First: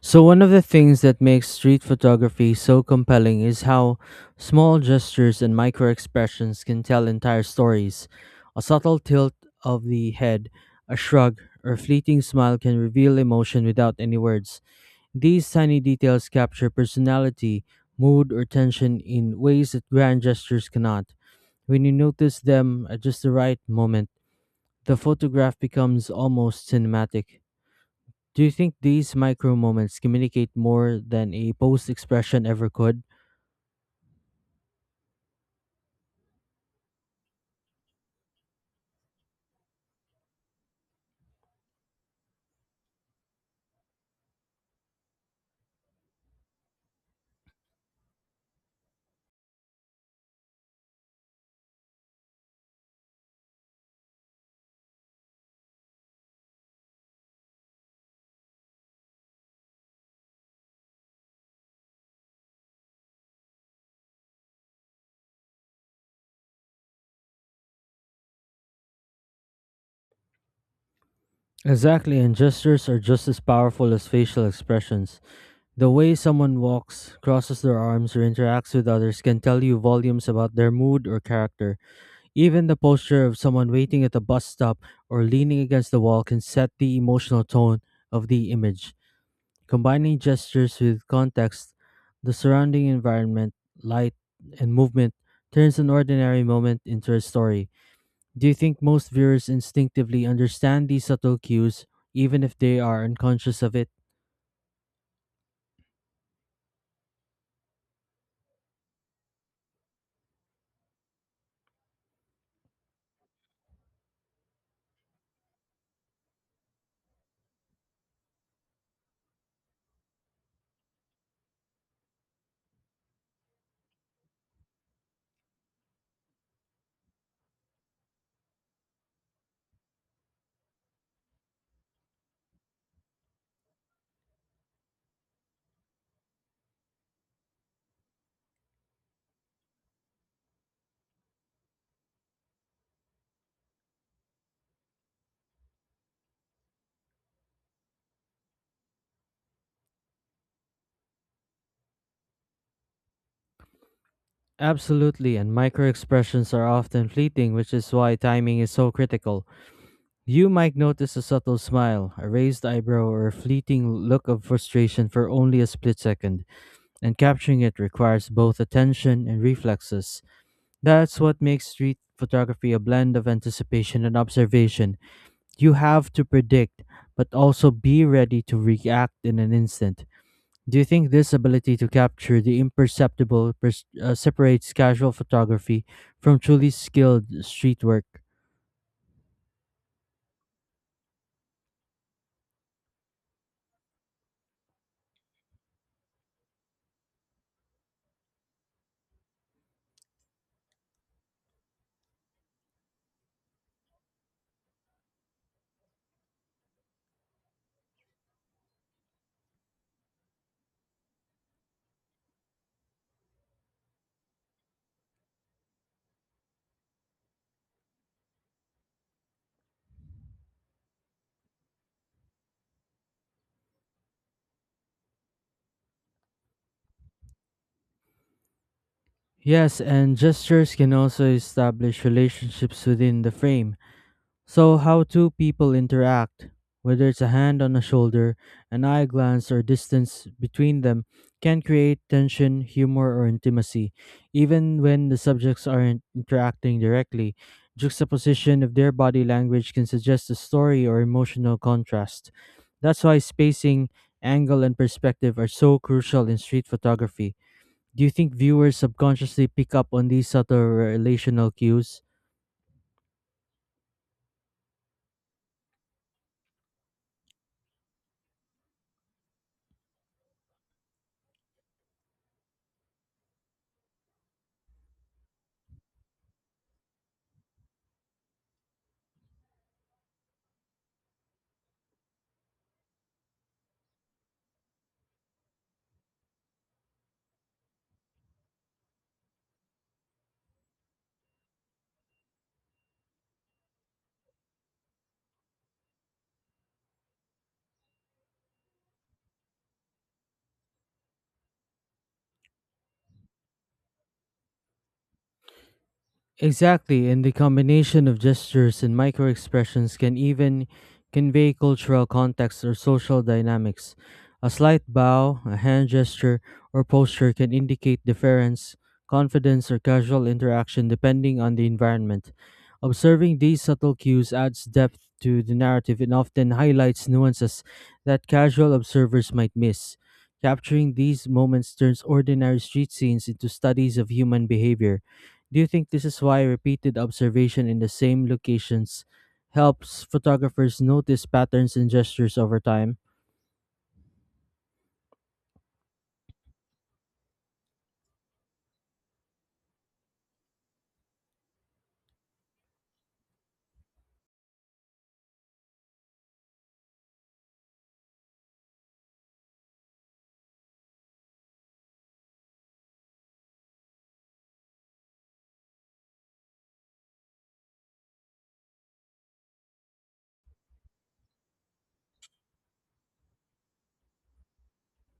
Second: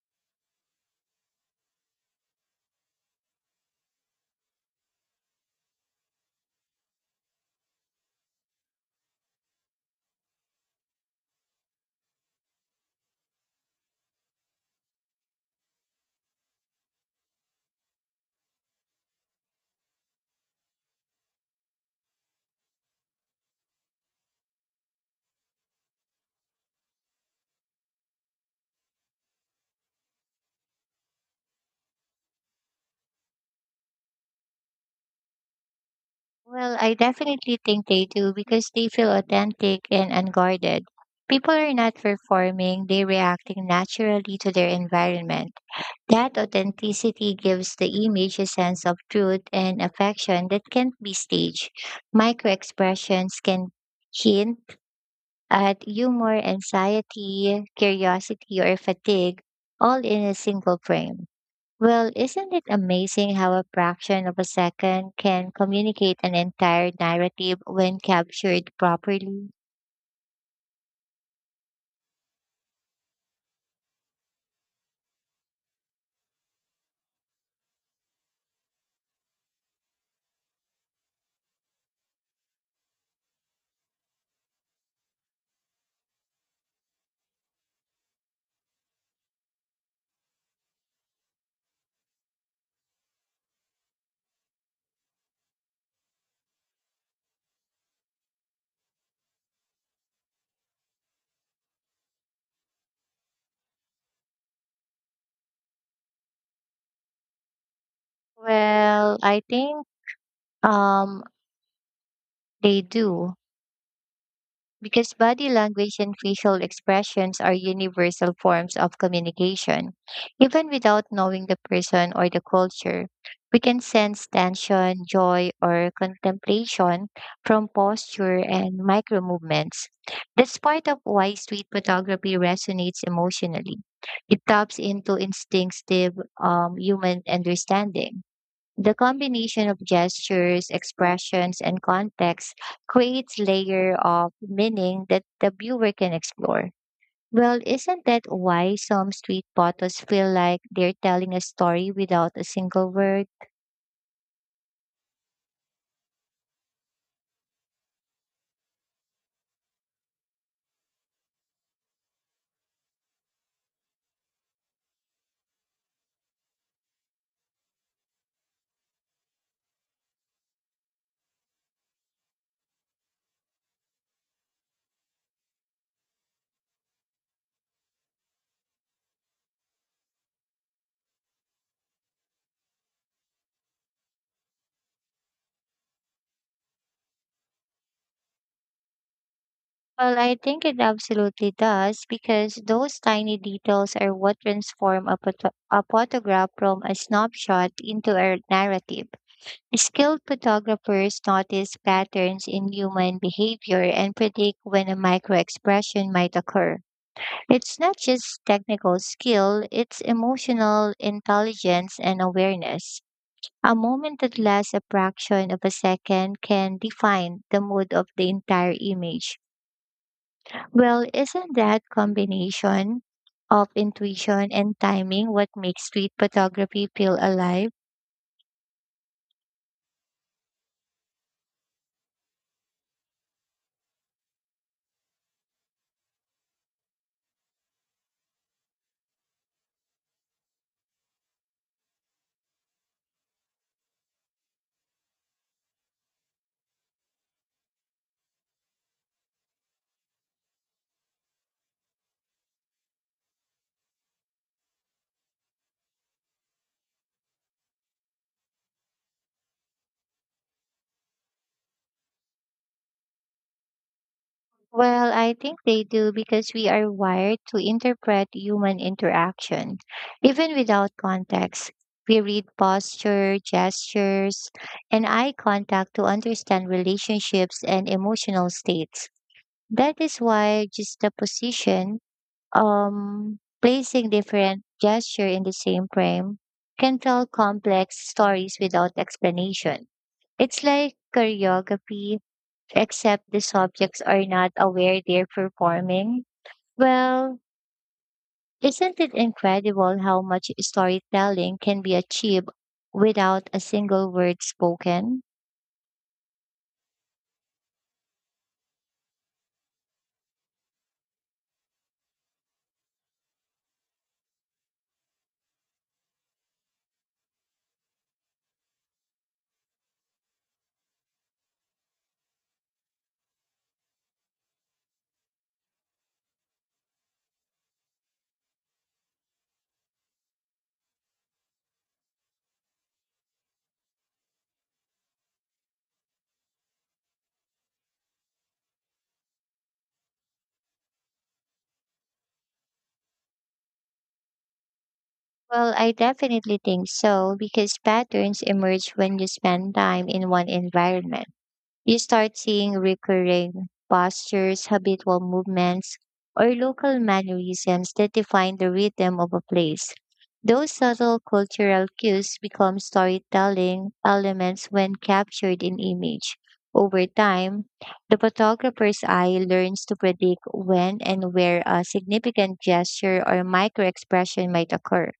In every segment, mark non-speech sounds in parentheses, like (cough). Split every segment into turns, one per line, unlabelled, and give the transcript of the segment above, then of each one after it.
So, one of the things that makes street photography so compelling is how small gestures and micro expressions can tell entire stories. A subtle tilt of the head, a shrug, or fleeting smile can reveal emotion without any words. These tiny details capture personality, mood, or tension in ways that grand gestures cannot. When you notice them at just the right moment, the photograph becomes almost cinematic. Do you think these micro moments communicate more than a post expression ever could?
Well, I definitely think they do because they feel authentic and unguarded. People are not performing, they're reacting naturally to their environment. That authenticity gives the image a sense of truth and affection that can't be staged. Micro expressions can hint at humor, anxiety, curiosity, or fatigue, all in a single frame. Well, isn't it amazing how a fraction of a second can communicate an entire narrative when captured properly?
Exactly, and gestures are just as powerful as facial expressions. The way someone walks, crosses their arms, or interacts with others can tell you volumes about their mood or character. Even the posture of someone waiting at a bus stop or leaning against the wall can set the emotional tone of the image. Combining gestures with context, the surrounding environment, light, and movement turns an ordinary moment into a story. Do you think most viewers instinctively understand these subtle cues, even if they are unconscious of it?
Well, I think um they do. Because body language and facial expressions are universal forms of communication. Even without knowing the person or the culture, we can sense tension, joy, or contemplation from posture and micro movements. That's part of why street photography resonates emotionally. It taps into instinctive human understanding. The combination of gestures, expressions, and context creates layer of meaning that the viewer can explore. Well, isn't that why some street photos feel like they're telling a story without a single word?
Absolutely, and micro expressions are often fleeting, which is why timing is so critical. You might notice a subtle smile, a raised eyebrow, or a fleeting look of frustration for only a split second, and capturing it requires both attention and reflexes. That's what makes street photography a blend of anticipation and observation. You have to predict, but also be ready to react in an instant. Do you think this ability to capture the imperceptible separates casual photography from truly skilled street work?
Well, I think it absolutely does because those tiny details are what transform a photograph from a snapshot into a narrative. Skilled photographers notice patterns in human behavior and predict when a microexpression might occur. It's not just technical skill, it's emotional intelligence and awareness. A moment that lasts a fraction of a second can define the mood of the entire image. Well, isn't that combination of intuition and timing what makes street photography feel alive?
Yes, and gestures can also establish relationships within the frame. So, how two people interact, whether it's a hand on a shoulder, an eye glance, or distance between them, can create tension, humor, or intimacy, even when the subjects aren't interacting directly. Juxtaposition of their body language can suggest a story or emotional contrast. That's why spacing, angle, and perspective are so crucial in street photography. Do you think viewers subconsciously pick up on these subtle relational cues?
Well, I think they do because we are wired to interpret human interaction. Even without context, we read posture, gestures, and eye contact to understand relationships and emotional states. That is why just the position, placing different gesture in the same frame can tell complex stories without explanation. It's like choreography except the subjects are not aware they're performing. Well, isn't it incredible how much storytelling can be achieved without a single word spoken?
Exactly, and the combination of gestures and microexpressions can even convey cultural context or social dynamics. A slight bow, a hand gesture, or posture can indicate deference, confidence, or casual interaction depending on the environment. Observing these subtle cues adds depth to the narrative and often highlights nuances that casual observers might miss. Capturing these moments turns ordinary street scenes into studies of human behavior. Do you think this is why repeated observation in the same locations helps photographers notice patterns and gestures over time?
Well, I definitely think so because patterns emerge when you spend time in one environment. You start seeing recurring postures, habitual movements, or local mannerisms that define the rhythm of a place. Those subtle cultural cues become storytelling elements when captured in image. Over time, the photographer's eye learns to predict when and where a significant gesture or microexpression might occur.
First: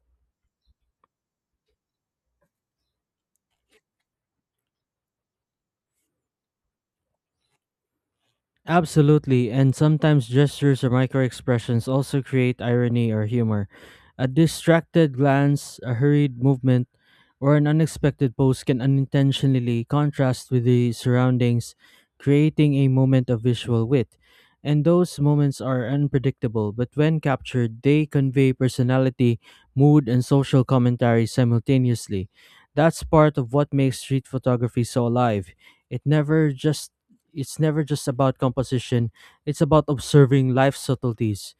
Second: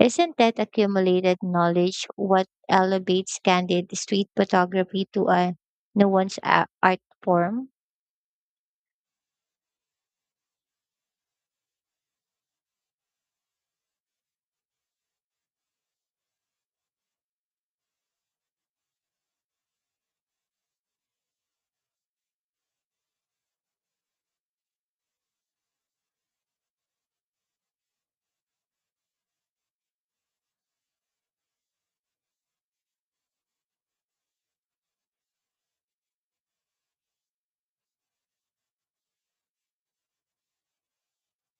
Isn't that accumulated knowledge what elevates candid street photography to a nuanced art form?
Absolutely, and sometimes gestures or microexpressions also create irony or humor. A distracted glance, a hurried movement, or an unexpected pose can unintentionally contrast with the surroundings, creating a moment of visual wit. And those moments are unpredictable, but when captured, they convey personality, mood, and social commentary simultaneously. That's part of what makes street photography so alive. It never just it's never just about composition, it's about observing life's subtleties.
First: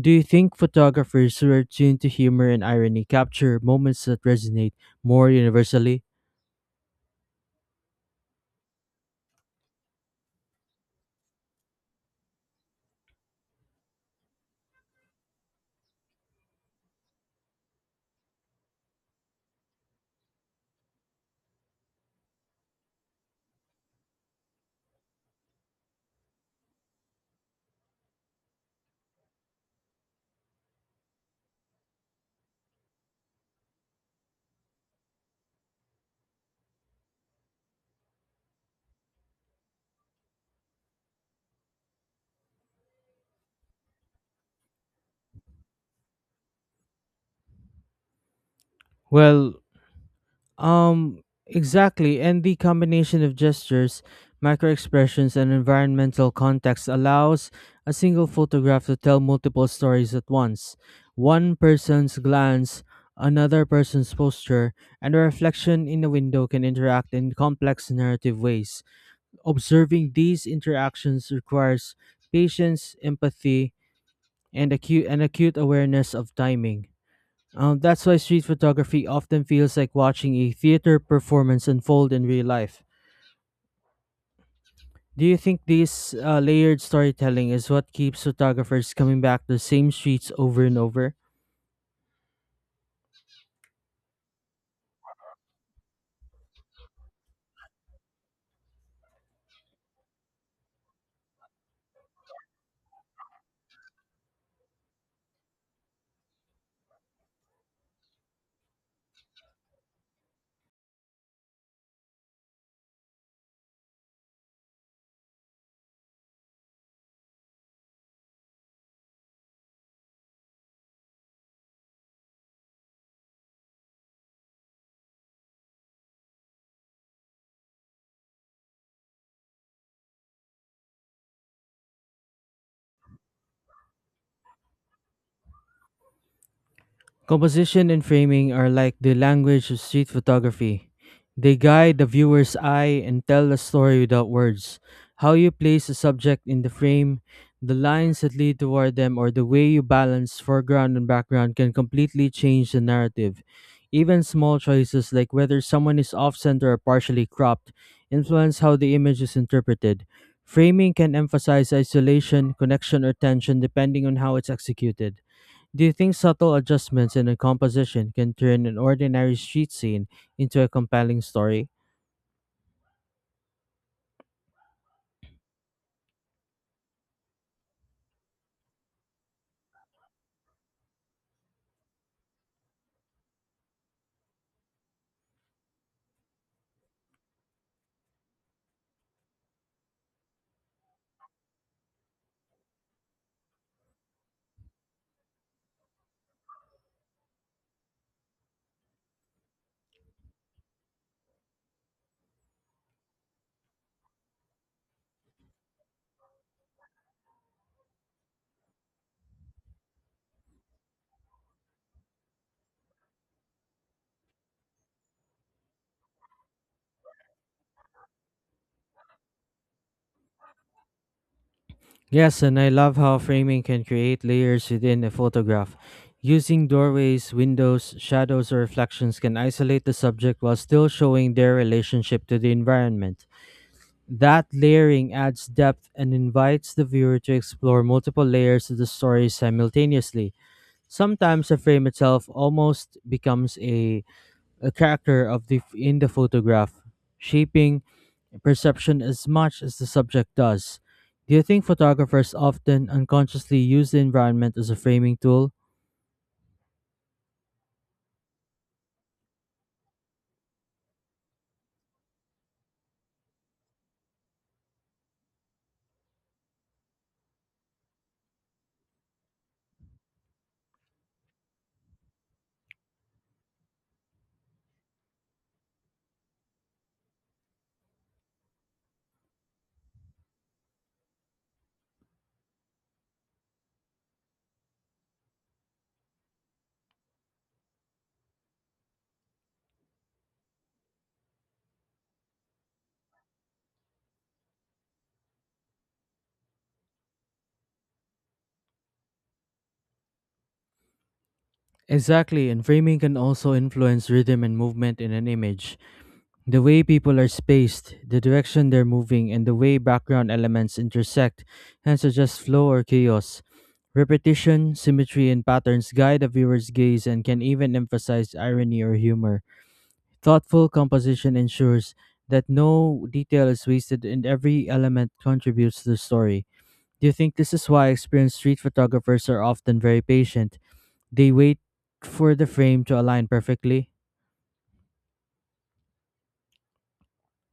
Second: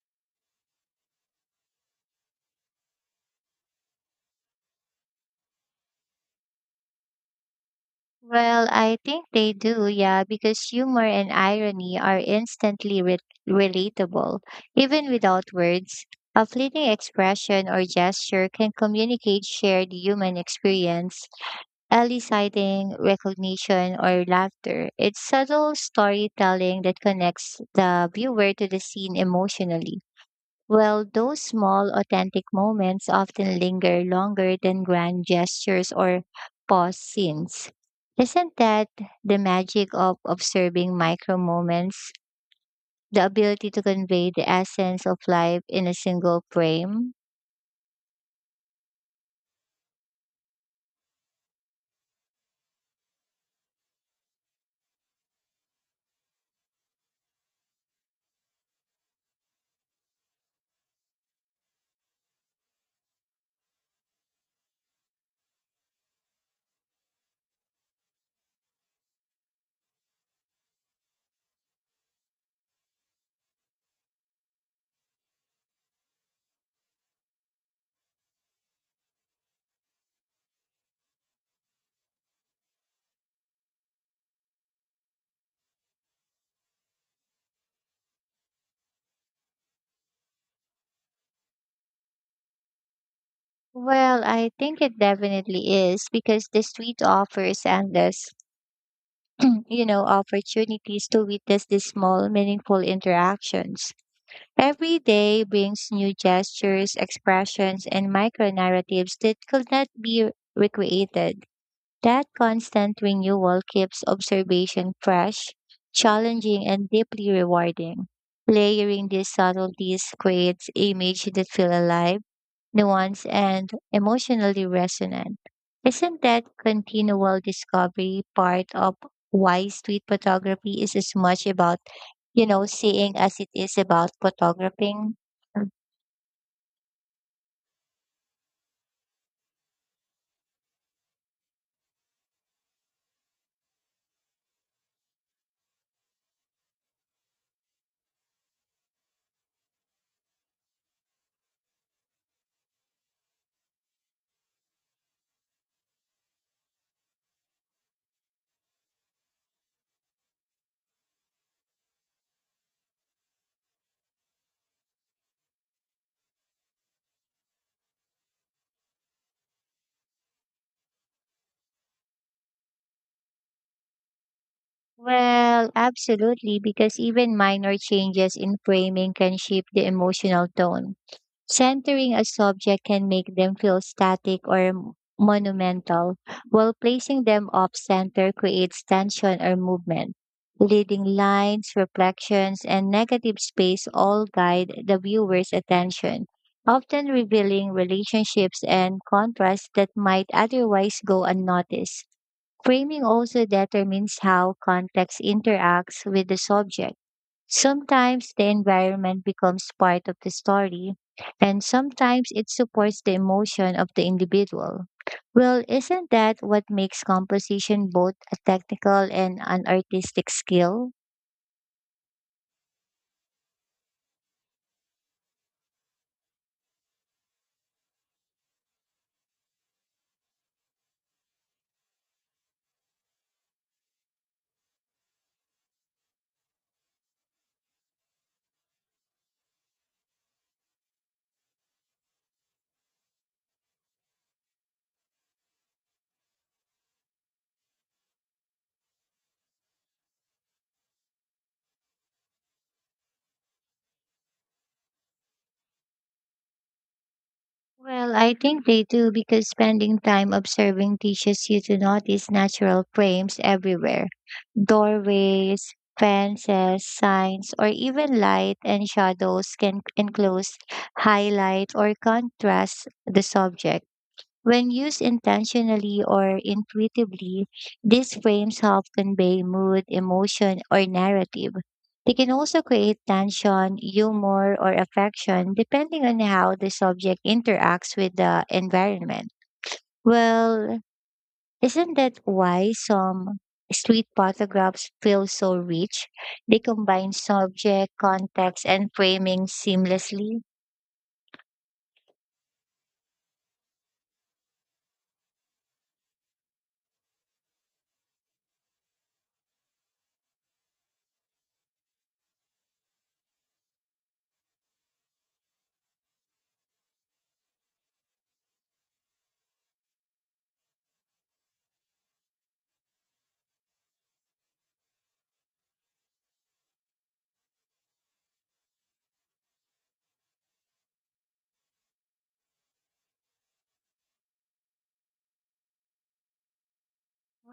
Do you think photographers who are tuned to humor and irony capture moments that resonate more universally?
Well, I think they do, yeah, because humor and irony are instantly relatable. Even without words, a fleeting expression or gesture can communicate shared human experience, eliciting recognition or laughter. It's subtle storytelling that connects the viewer to the scene emotionally. Well, those small, authentic moments often linger longer than grand gestures or pause scenes. Isn't that the magic of observing micro moments? The ability to convey the essence of life in a single frame?
Well, exactly. And the combination of gestures, microexpressions, and environmental context allows a single photograph to tell multiple stories at once. One person's glance, another person's posture, and a reflection in a window can interact in complex narrative ways. Observing these interactions requires patience, empathy, and acute awareness of timing. That's why street photography often feels like watching a theater performance unfold in real life. Do you think this layered storytelling is what keeps photographers coming back to the same streets over and over?
Well, I think it definitely is because the street offers endless, (clears throat) opportunities to witness these small, meaningful interactions. Every day brings new gestures, expressions, and micro narratives that could not be recreated. That constant renewal keeps observation fresh, challenging, and deeply rewarding. Layering these subtleties creates images that feel alive nuanced, and emotionally resonant. Isn't that continual discovery part of why street photography is as much about, seeing as it is about photographing?
Composition and framing are like the language of street photography. They guide the viewer's eye and tell the story without words. How you place a subject in the frame, the lines that lead toward them, or the way you balance foreground and background can completely change the narrative. Even small choices like whether someone is off center or partially cropped influence how the image is interpreted. Framing can emphasize isolation, connection, or tension depending on how it's executed. Do you think subtle adjustments in a composition can turn an ordinary street scene into a compelling story?
Well, absolutely, because even minor changes in framing can shape the emotional tone. Centering a subject can make them feel static or monumental, while placing them off center creates tension or movement. Leading lines, reflections, and negative space all guide the viewer's attention, often revealing relationships and contrasts that might otherwise go unnoticed. Framing also determines how context interacts with the subject. Sometimes the environment becomes part of the story, and sometimes it supports the emotion of the individual. Well, isn't that what makes composition both a technical and an artistic skill?
Yes, and I love how framing can create layers within a photograph. Using doorways, windows, shadows, or reflections can isolate the subject while still showing their relationship to the environment. That layering adds depth and invites the viewer to explore multiple layers of the story simultaneously. Sometimes the frame itself almost becomes a character of the in the photograph, shaping perception as much as the subject does. Do you think photographers often unconsciously use the environment as a framing tool?
Well, I think they do because spending time observing teaches you to notice natural frames everywhere: doorways, fences, signs, or even light and shadows can enclose, highlight, or contrast the subject. When used intentionally or intuitively, these frames help convey mood, emotion, or narrative. They can also create tension, humor, or affection depending on how the subject interacts with the environment. Well, isn't that why some street photographs feel so rich? They combine subject, context, and framing seamlessly.
Exactly, and framing can also influence rhythm and movement in an image. The way people are spaced, the direction they're moving, and the way background elements intersect can suggest flow or chaos. Repetition, symmetry, and patterns guide a viewer's gaze and can even emphasize irony or humor. Thoughtful composition ensures that no detail is wasted and every element contributes to the story. Do you think this is why experienced street photographers are often very patient? They wait for the frame to align perfectly?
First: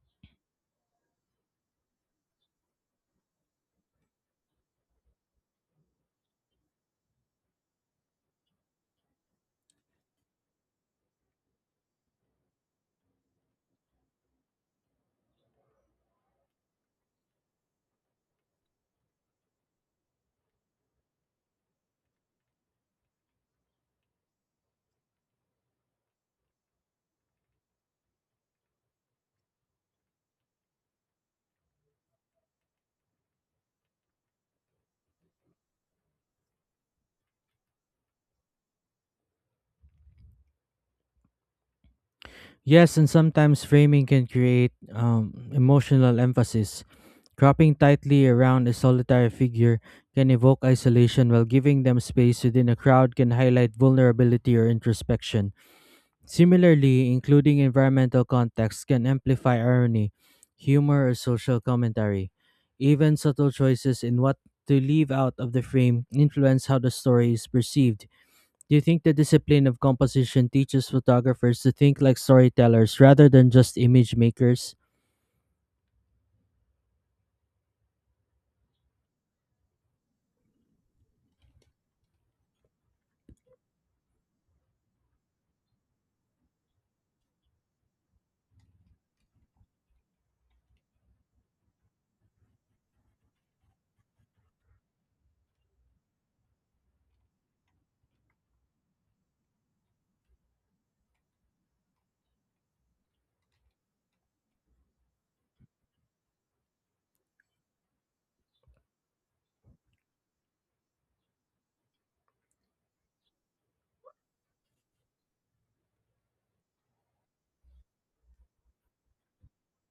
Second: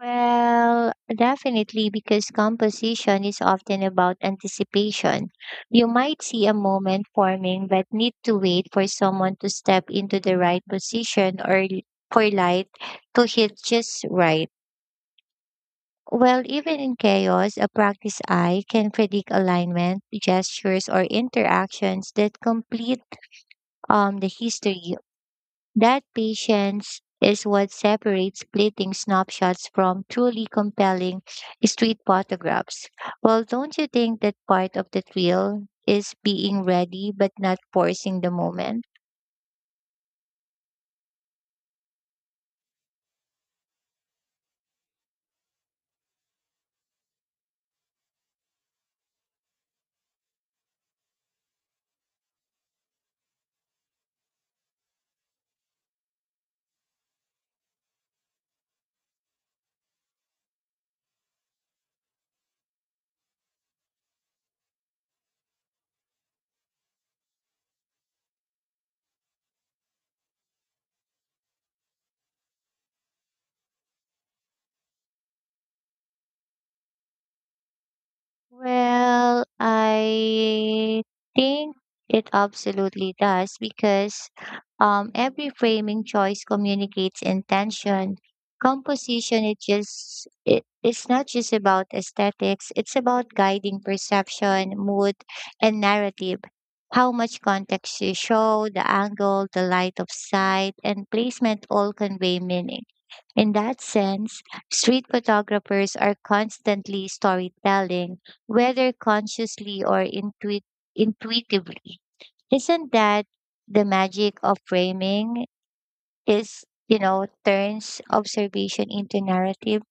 Well, definitely, because composition is often about anticipation. You might see a moment forming, but need to wait for someone to step into the right position for light to hit just right. Well, even in chaos, a practice eye can predict alignment, gestures, or interactions that complete the history that patience is what separates fleeting snapshots from truly compelling street photographs. Well, don't you think that part of the thrill is being ready but not forcing the moment?
Yes, and sometimes framing can create emotional emphasis. Cropping tightly around a solitary figure can evoke isolation, while giving them space within a crowd can highlight vulnerability or introspection. Similarly, including environmental context can amplify irony, humor, or social commentary. Even subtle choices in what to leave out of the frame influence how the story is perceived. Do you think the discipline of composition teaches photographers to think like storytellers rather than just image makers?
Well, I think it absolutely does because every framing choice communicates intention. Composition, it's not just about aesthetics, it's about guiding perception, mood, and narrative. How much context you show, the angle, the light of sight, and placement all convey meaning. In that sense, street photographers are constantly storytelling, whether consciously or intuitively. Isn't that the magic of framing? Is, turns observation into narrative?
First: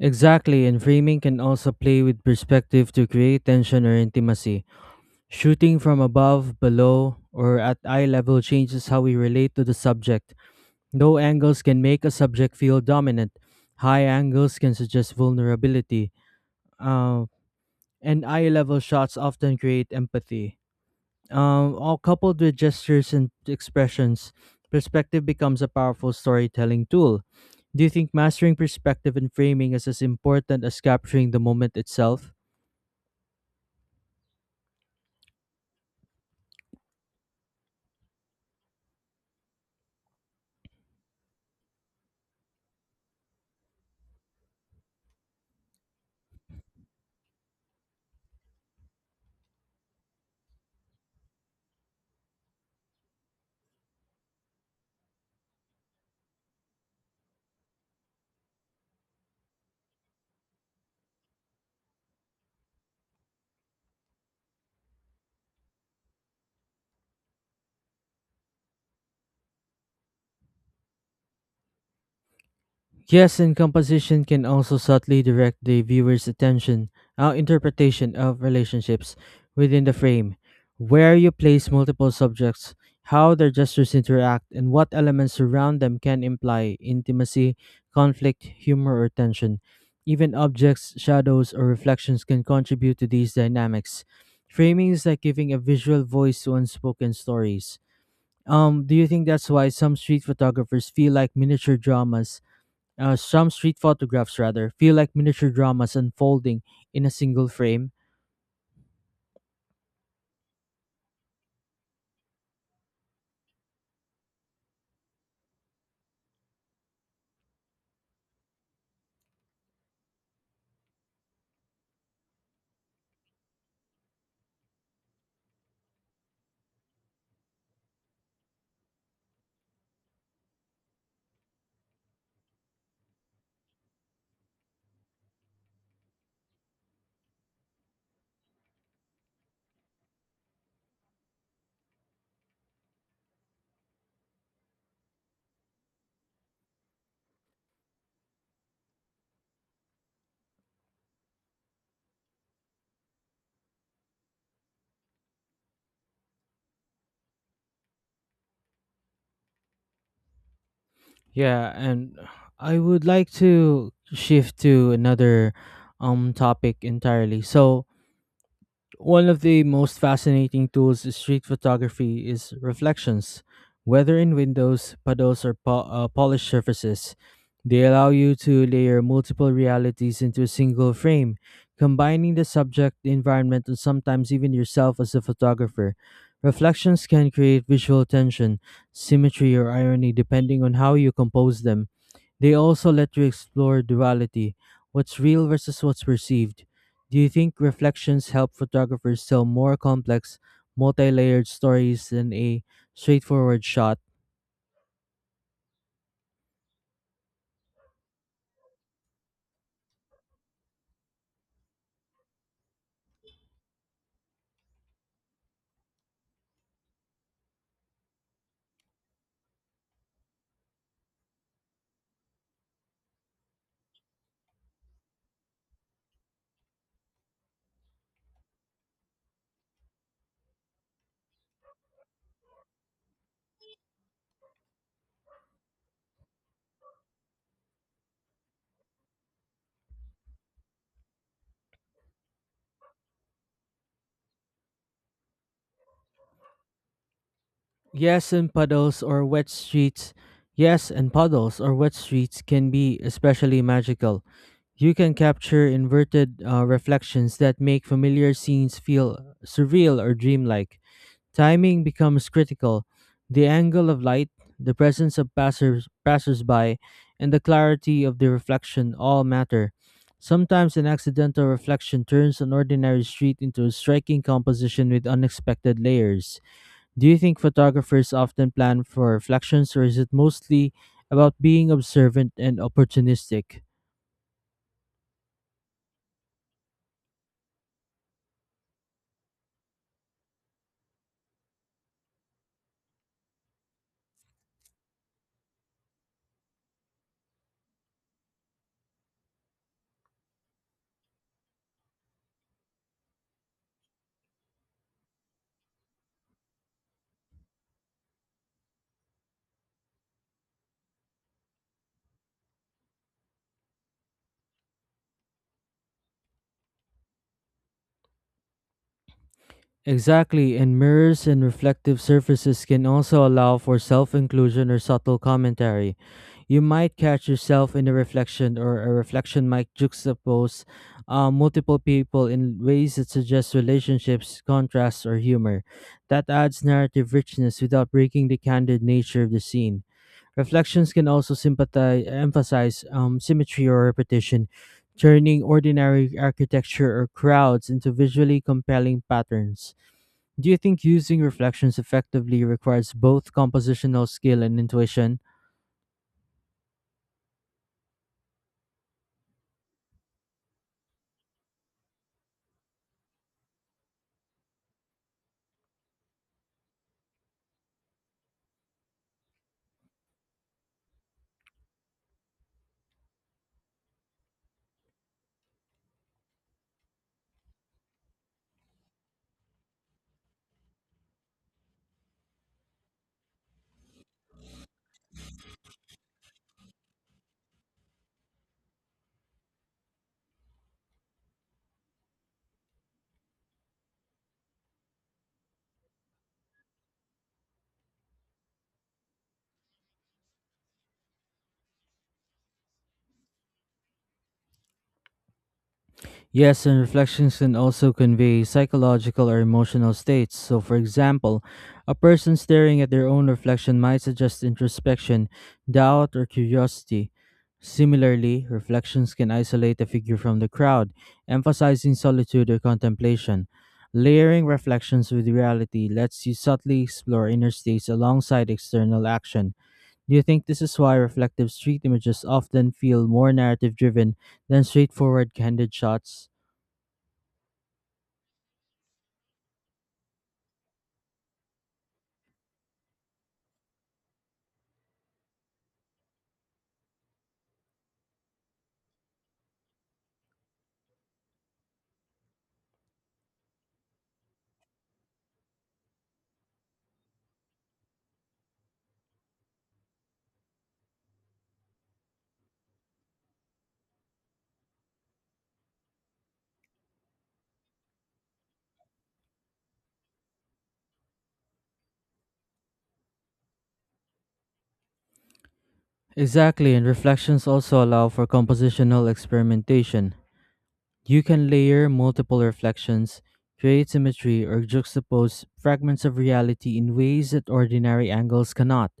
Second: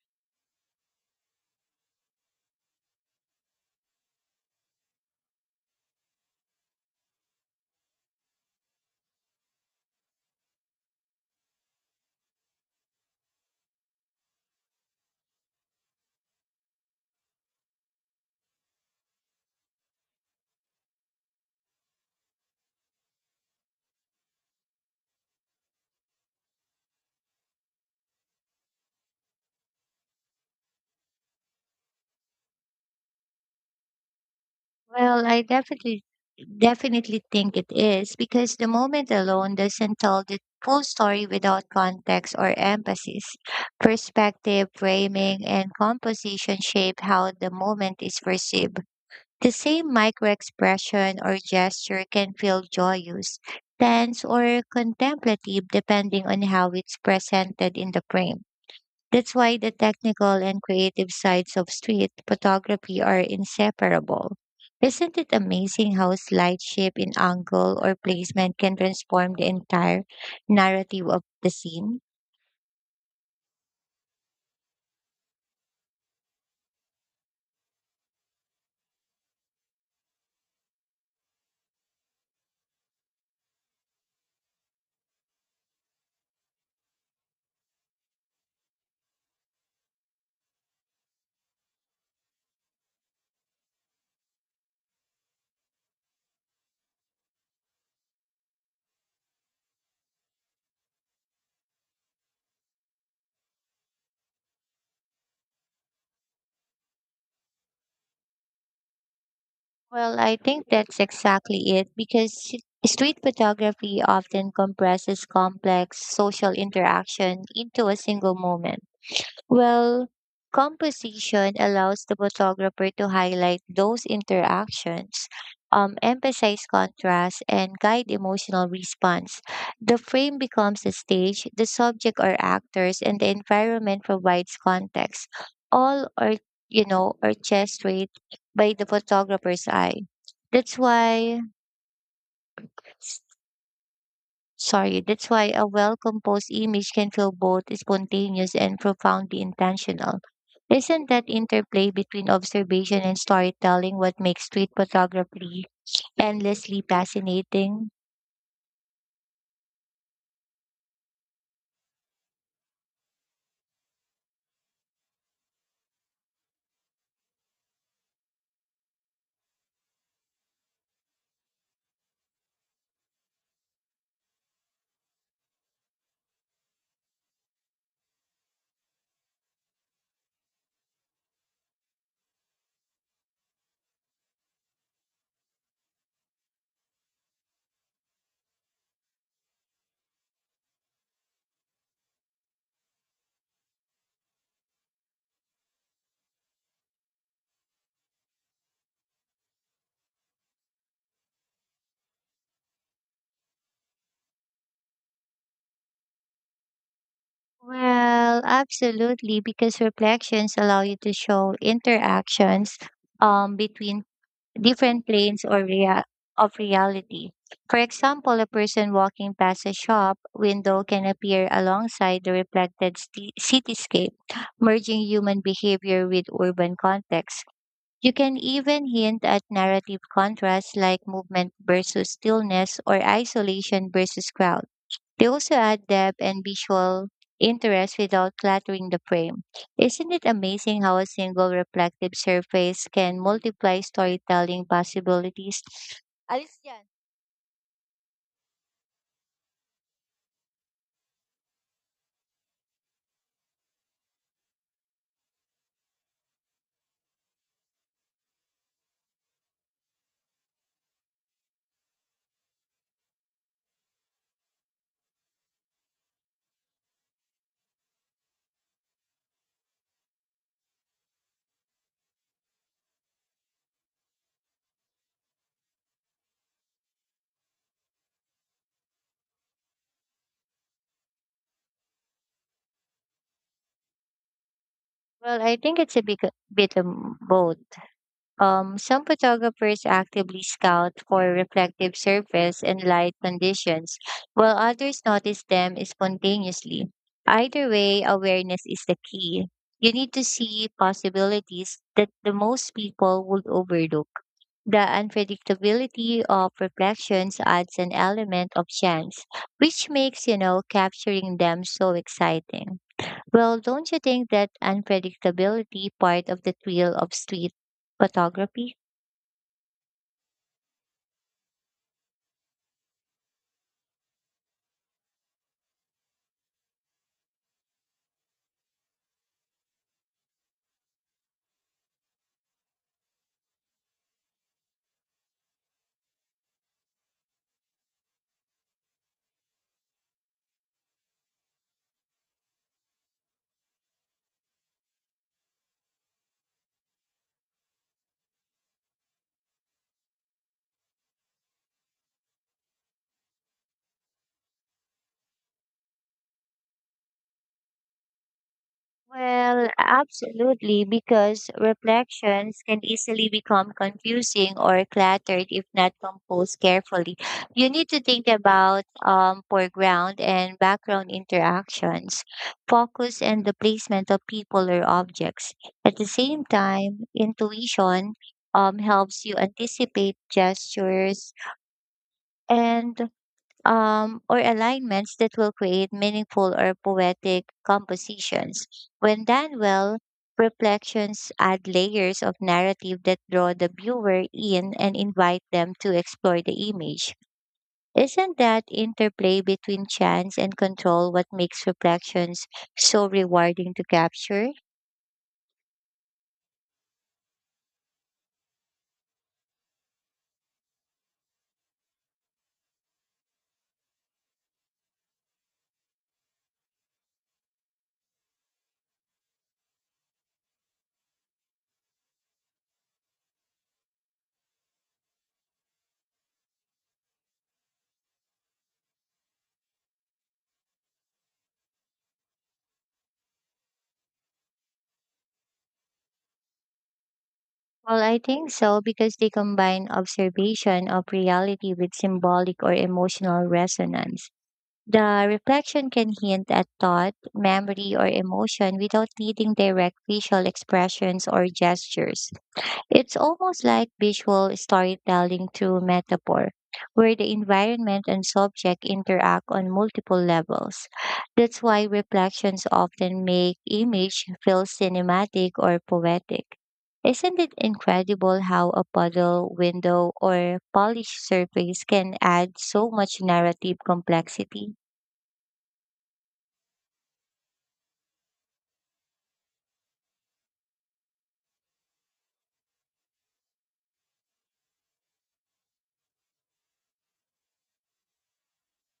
Exactly, and framing can also play with perspective to create tension or intimacy. Shooting from above, below, or at eye level changes how we relate to the subject. Low angles can make a subject feel dominant. High angles can suggest vulnerability. Uh, and eye level shots often create empathy. All coupled with gestures and expressions, perspective becomes a powerful storytelling tool. Do you think mastering perspective and framing is as important as capturing the moment itself?
Well, I definitely think it is because the moment alone doesn't tell the full story without context or emphasis. Perspective, framing, and composition shape how the moment is perceived. The same microexpression or gesture can feel joyous, tense, or contemplative depending on how it's presented in the frame. That's why the technical and creative sides of street photography are inseparable. Isn't it amazing how a slight shape in angle or placement can transform the entire narrative of the scene?
Yes, and composition can also subtly direct the viewer's attention, our interpretation of relationships within the frame, where you place multiple subjects, how their gestures interact, and what elements surround them can imply intimacy, conflict, humor, or tension. Even objects, shadows, or reflections can contribute to these dynamics. Framing is like giving a visual voice to unspoken stories. Do you think that's why some street photographs, rather, feel like miniature dramas unfolding in a single frame?
Well, I think that's exactly it because street photography often compresses complex social interaction into a single moment. Well, composition allows the photographer to highlight those interactions, emphasize contrast, and guide emotional response. The frame becomes a stage, the subject are actors, and the environment provides context. All are, orchestrated by the photographer's eye. That's why that's why a well composed image can feel both spontaneous and profoundly intentional. Isn't that interplay between observation and storytelling what makes street photography endlessly fascinating?
Yeah, and I would like to shift to another topic entirely. So, one of the most fascinating tools in street photography is reflections. Whether in windows, puddles, or polished surfaces, they allow you to layer multiple realities into a single frame, combining the subject, the environment, and sometimes even yourself as a photographer. Reflections can create visual tension, symmetry, or irony depending on how you compose them. They also let you explore duality, what's real versus what's perceived. Do you think reflections help photographers tell more complex, multi layered stories than a straightforward shot?
Well, absolutely, because reflections allow you to show interactions between different planes or of reality. For example, a person walking past a shop window can appear alongside the reflected cityscape, merging human behavior with urban context. You can even hint at narrative contrasts like movement versus stillness or isolation versus crowd. They also add depth and visual interest without cluttering the frame. Isn't it amazing how a single reflective surface can multiply storytelling possibilities? Alice Jan.
Yes, and puddles or wet streets. Yes, and puddles or wet streets can be especially magical. You can capture inverted reflections that make familiar scenes feel surreal or dreamlike. Timing becomes critical. The angle of light, the presence of passersby, and the clarity of the reflection all matter. Sometimes an accidental reflection turns an ordinary street into a striking composition with unexpected layers. Do you think photographers often plan for reflections, or is it mostly about being observant and opportunistic?
Well, I think it's a bit of both. Some photographers actively scout for reflective surface and light conditions, while others notice them spontaneously. Either way, awareness is the key. You need to see possibilities that the most people would overlook. The unpredictability of reflections adds an element of chance, which makes, capturing them so exciting. Well, don't you think that unpredictability part of the thrill of street photography?
Exactly, and mirrors and reflective surfaces can also allow for self inclusion or subtle commentary. You might catch yourself in a reflection, or a reflection might juxtapose multiple people in ways that suggest relationships, contrasts, or humor. That adds narrative richness without breaking the candid nature of the scene. Reflections can also emphasize symmetry or repetition, turning ordinary architecture or crowds into visually compelling patterns. Do you think using reflections effectively requires both compositional skill and intuition?
Well, absolutely, because reflections can easily become confusing or cluttered if not composed carefully. You need to think about foreground and background interactions, focus and the placement of people or objects. At the same time, intuition helps you anticipate gestures and or alignments that will create meaningful or poetic compositions. When done well, reflections add layers of narrative that draw the viewer in and invite them to explore the image. Isn't that interplay between chance and control what makes reflections so rewarding to capture?
Yes, and reflections can also convey psychological or emotional states. So, for example, a person staring at their own reflection might suggest introspection, doubt, or curiosity. Similarly, reflections can isolate a figure from the crowd, emphasizing solitude or contemplation. Layering reflections with reality lets you subtly explore inner states alongside external action. Do you think this is why reflective street images often feel more narrative driven than straightforward candid shots?
Well, I think so because they combine observation of reality with symbolic or emotional resonance. The reflection can hint at thought, memory, or emotion without needing direct visual expressions or gestures. It's almost like visual storytelling through metaphor, where the environment and subject interact on multiple levels. That's why reflections often make image feel cinematic or poetic. Isn't it incredible how a puddle, window, or polished surface can add so much narrative complexity?
Exactly, and reflections also allow for compositional experimentation. You can layer multiple reflections, create symmetry, or juxtapose fragments of reality in ways that ordinary angles cannot.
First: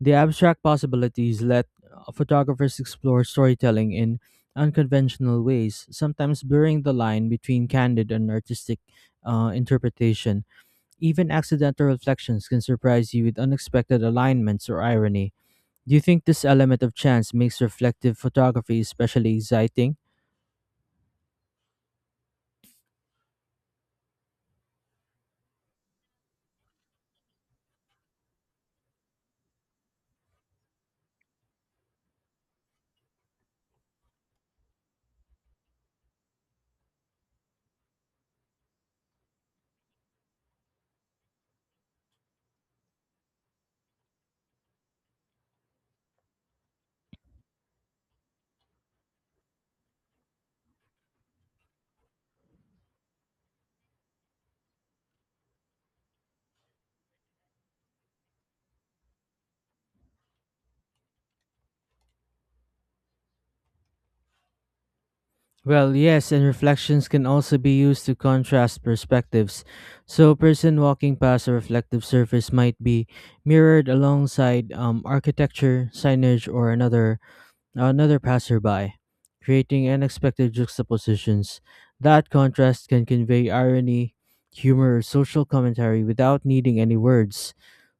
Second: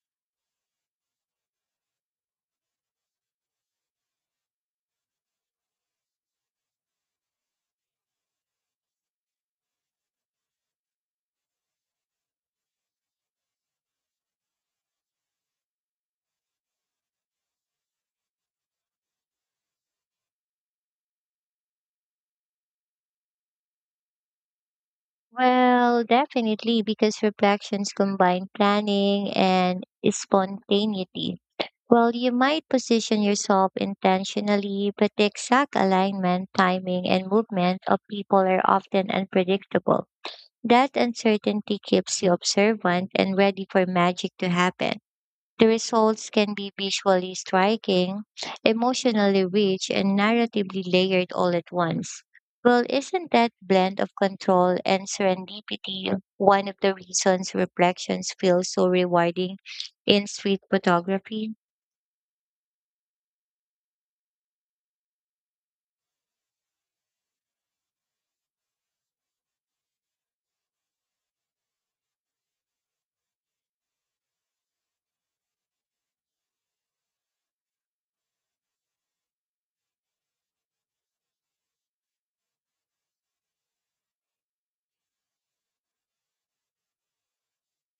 The abstract possibilities let photographers explore storytelling in unconventional ways, sometimes blurring the line between candid and artistic interpretation. Even accidental reflections can surprise you with unexpected alignments or irony. Do you think this element of chance makes reflective photography especially exciting?
Well, definitely, because reflections combine planning and spontaneity. Well, you might position yourself intentionally, but the exact alignment, timing, and movement of people are often unpredictable. That uncertainty keeps you observant and ready for magic to happen. The results can be visually striking, emotionally rich, and narratively layered all at once. Well, isn't that blend of control and serendipity one of the reasons reflections feel so rewarding in street photography?
Well, yes, and reflections can also be used to contrast perspectives. So, a person walking past a reflective surface might be mirrored alongside architecture, signage, or another passerby, creating unexpected juxtapositions. That contrast can convey irony, humor, or social commentary without needing any words.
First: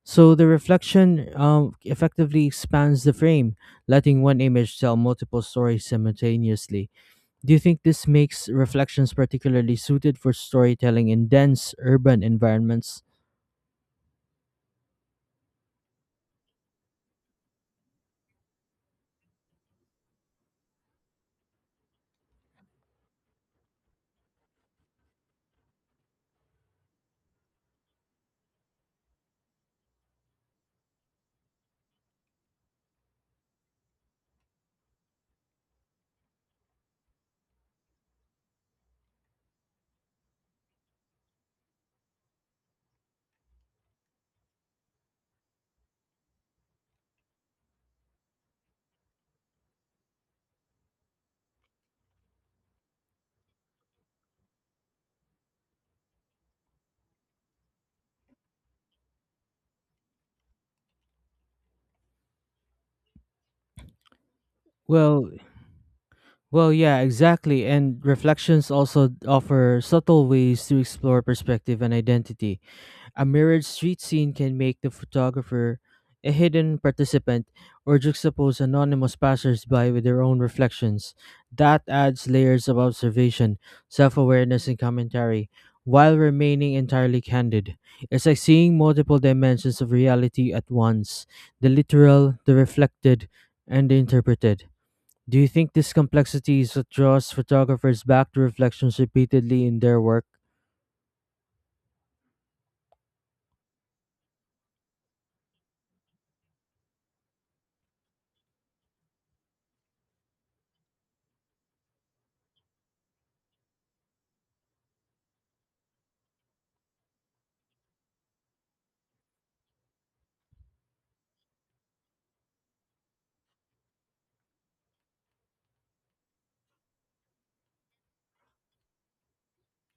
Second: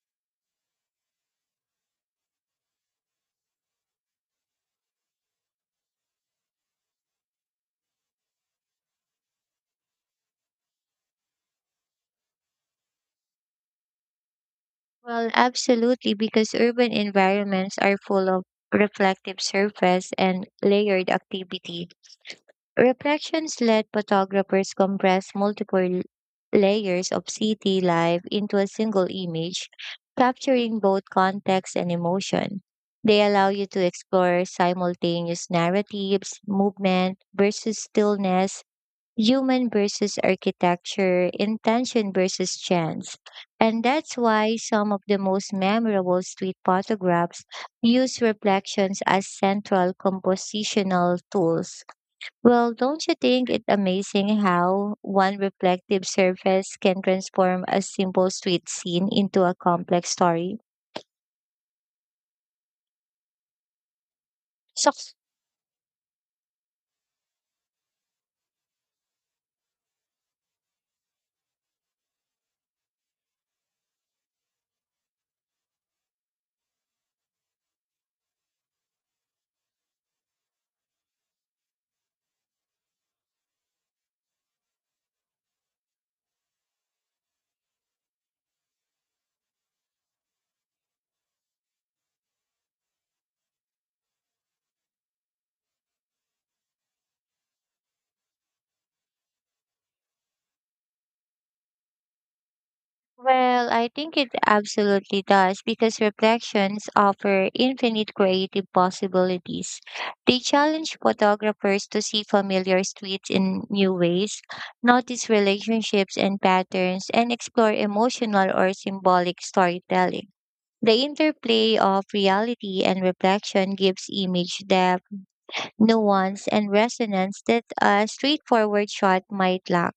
So the reflection effectively expands the frame, letting one image tell multiple stories simultaneously. Do you think this makes reflections particularly suited for storytelling in dense urban environments?
Well, absolutely, because urban environments are full of reflective surface and layered activity. Reflections let photographers compress multiple layers of city life into a single image, capturing both context and emotion. They allow you to explore simultaneous narratives, movement versus stillness, human versus architecture, intention versus chance. And that's why some of the most memorable street photographs use reflections as central compositional tools. Well, don't you think it amazing how one reflective surface can transform a simple street scene into a complex story? So,
Well, Well, yeah, exactly. And reflections also offer subtle ways to explore perspective and identity. A mirrored street scene can make the photographer a hidden participant or juxtapose anonymous passersby with their own reflections. That adds layers of observation, self awareness, and commentary while remaining entirely candid. It's like seeing multiple dimensions of reality at once, the literal, the reflected, and the interpreted. Do you think this complexity is what draws photographers back to reflections repeatedly in their work?
well, I think it absolutely does because reflections offer infinite creative possibilities. They challenge photographers to see familiar streets in new ways, notice relationships and patterns, and explore emotional or symbolic storytelling. The interplay of reality and reflection gives image depth, nuance, and resonance that a straightforward shot might lack.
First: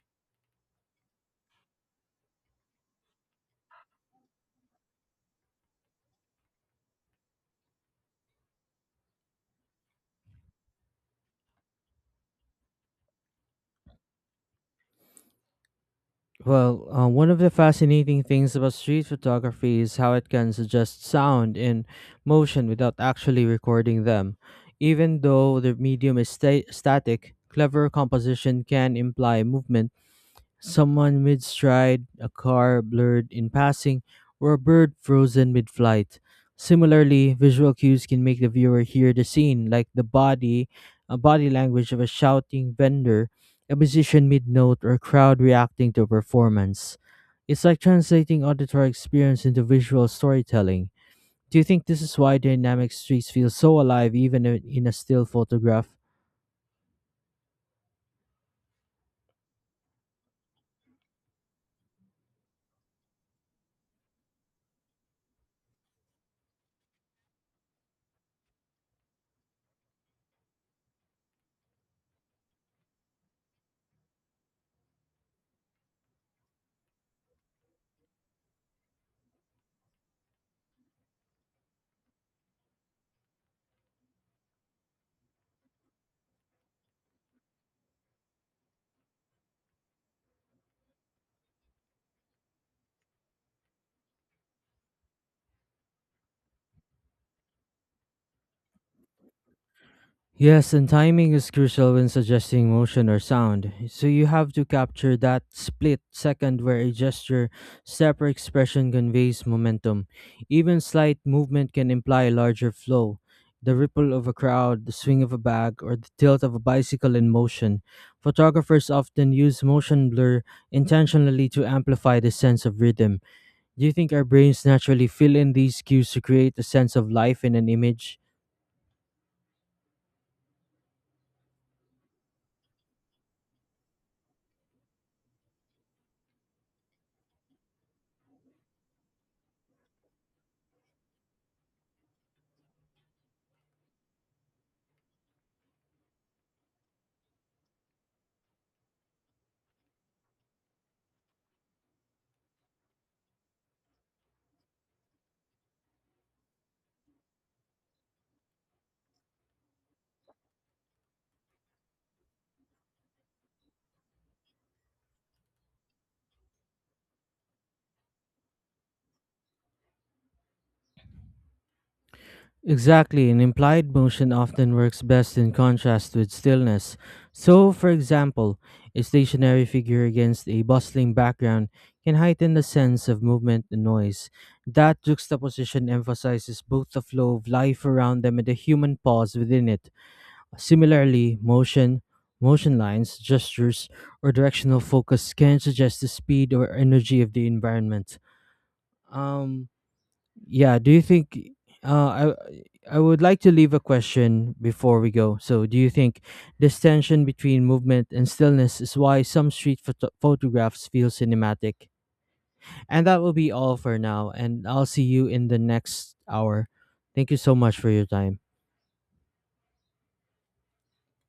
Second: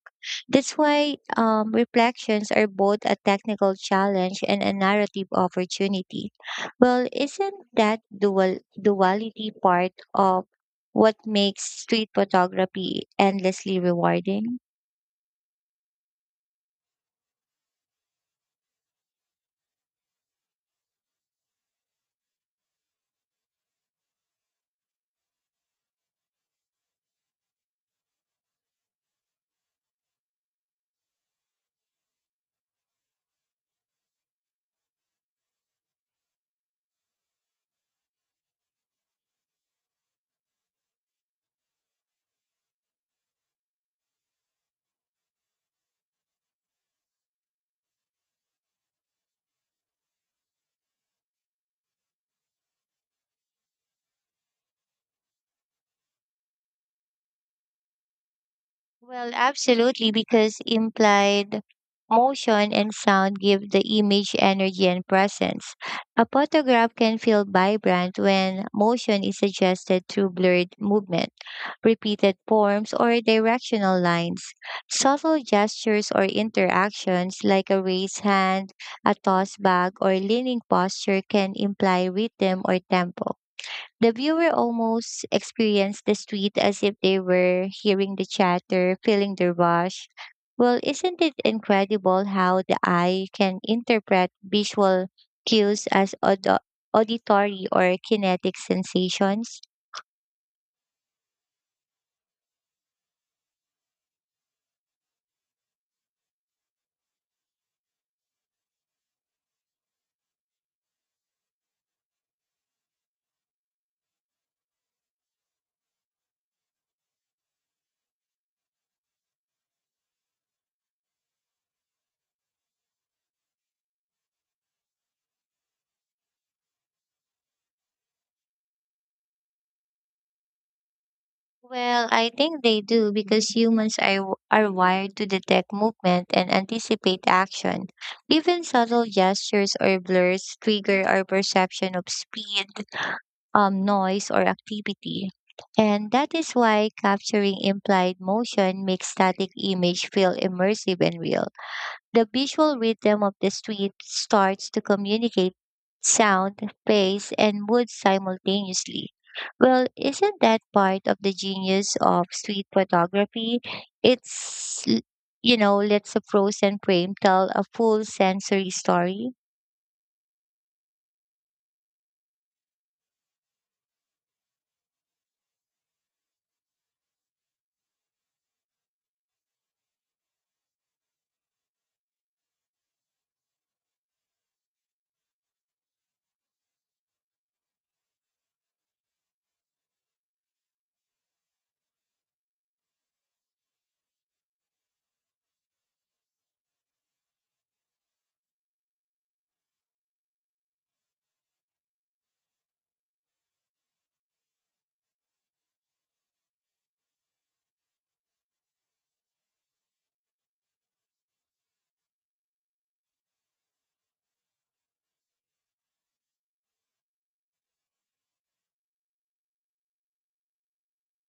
That's why reflections are both a technical challenge and a narrative opportunity. Well, isn't that dual duality part of what makes street photography endlessly rewarding?
Well, one of the fascinating things about street photography is how it can suggest sound and motion without actually recording them. Even though the medium is static, clever composition can imply movement. Someone mid stride, a car blurred in passing, or a bird frozen mid flight. Similarly, visual cues can make the viewer hear the scene, like a body language of a shouting vendor, a musician mid note, or a crowd reacting to a performance. It's like translating auditory experience into visual storytelling. Do you think this is why dynamic streets feel so alive even in a still photograph?
Well, absolutely, because implied motion and sound give the image energy and presence. A photograph can feel vibrant when motion is suggested through blurred movement, repeated forms, or directional lines. Subtle gestures or interactions like a raised hand, a tossed bag, or leaning posture can imply rhythm or tempo. The viewer almost experienced the street as if they were hearing the chatter, feeling the rush. Well, isn't it incredible how the eye can interpret visual cues as auditory or kinetic sensations?
Yes, and timing is crucial when suggesting motion or sound. So you have to capture that split second where a gesture, step, or expression conveys momentum. Even slight movement can imply a larger flow. The ripple of a crowd, the swing of a bag, or the tilt of a bicycle in motion. Photographers often use motion blur intentionally to amplify the sense of rhythm. Do you think our brains naturally fill in these cues to create a sense of life in an image?
Well, I think they do because humans are wired to detect movement and anticipate action. Even subtle gestures or blurs trigger our perception of speed, noise or activity. And that is why capturing implied motion makes static image feel immersive and real. The visual rhythm of the street starts to communicate sound, pace, and mood simultaneously. Well, isn't that part of the genius of street photography? It's, l- you know, Lets a frozen frame tell a full sensory story.
Exactly, an implied motion often works best in contrast with stillness. So, for example, a stationary figure against a bustling background can heighten the sense of movement and noise. That juxtaposition emphasizes both the flow of life around them and the human pause within it. Similarly, motion lines, gestures, or directional focus can suggest the speed or energy of the environment. Um, yeah, do you think uh I I would like to leave a question before we go. So, do you think this tension between movement and stillness is why some photographs feel cinematic? And that will be all for now, and I'll see you in the next hour. Thank you so much for your time.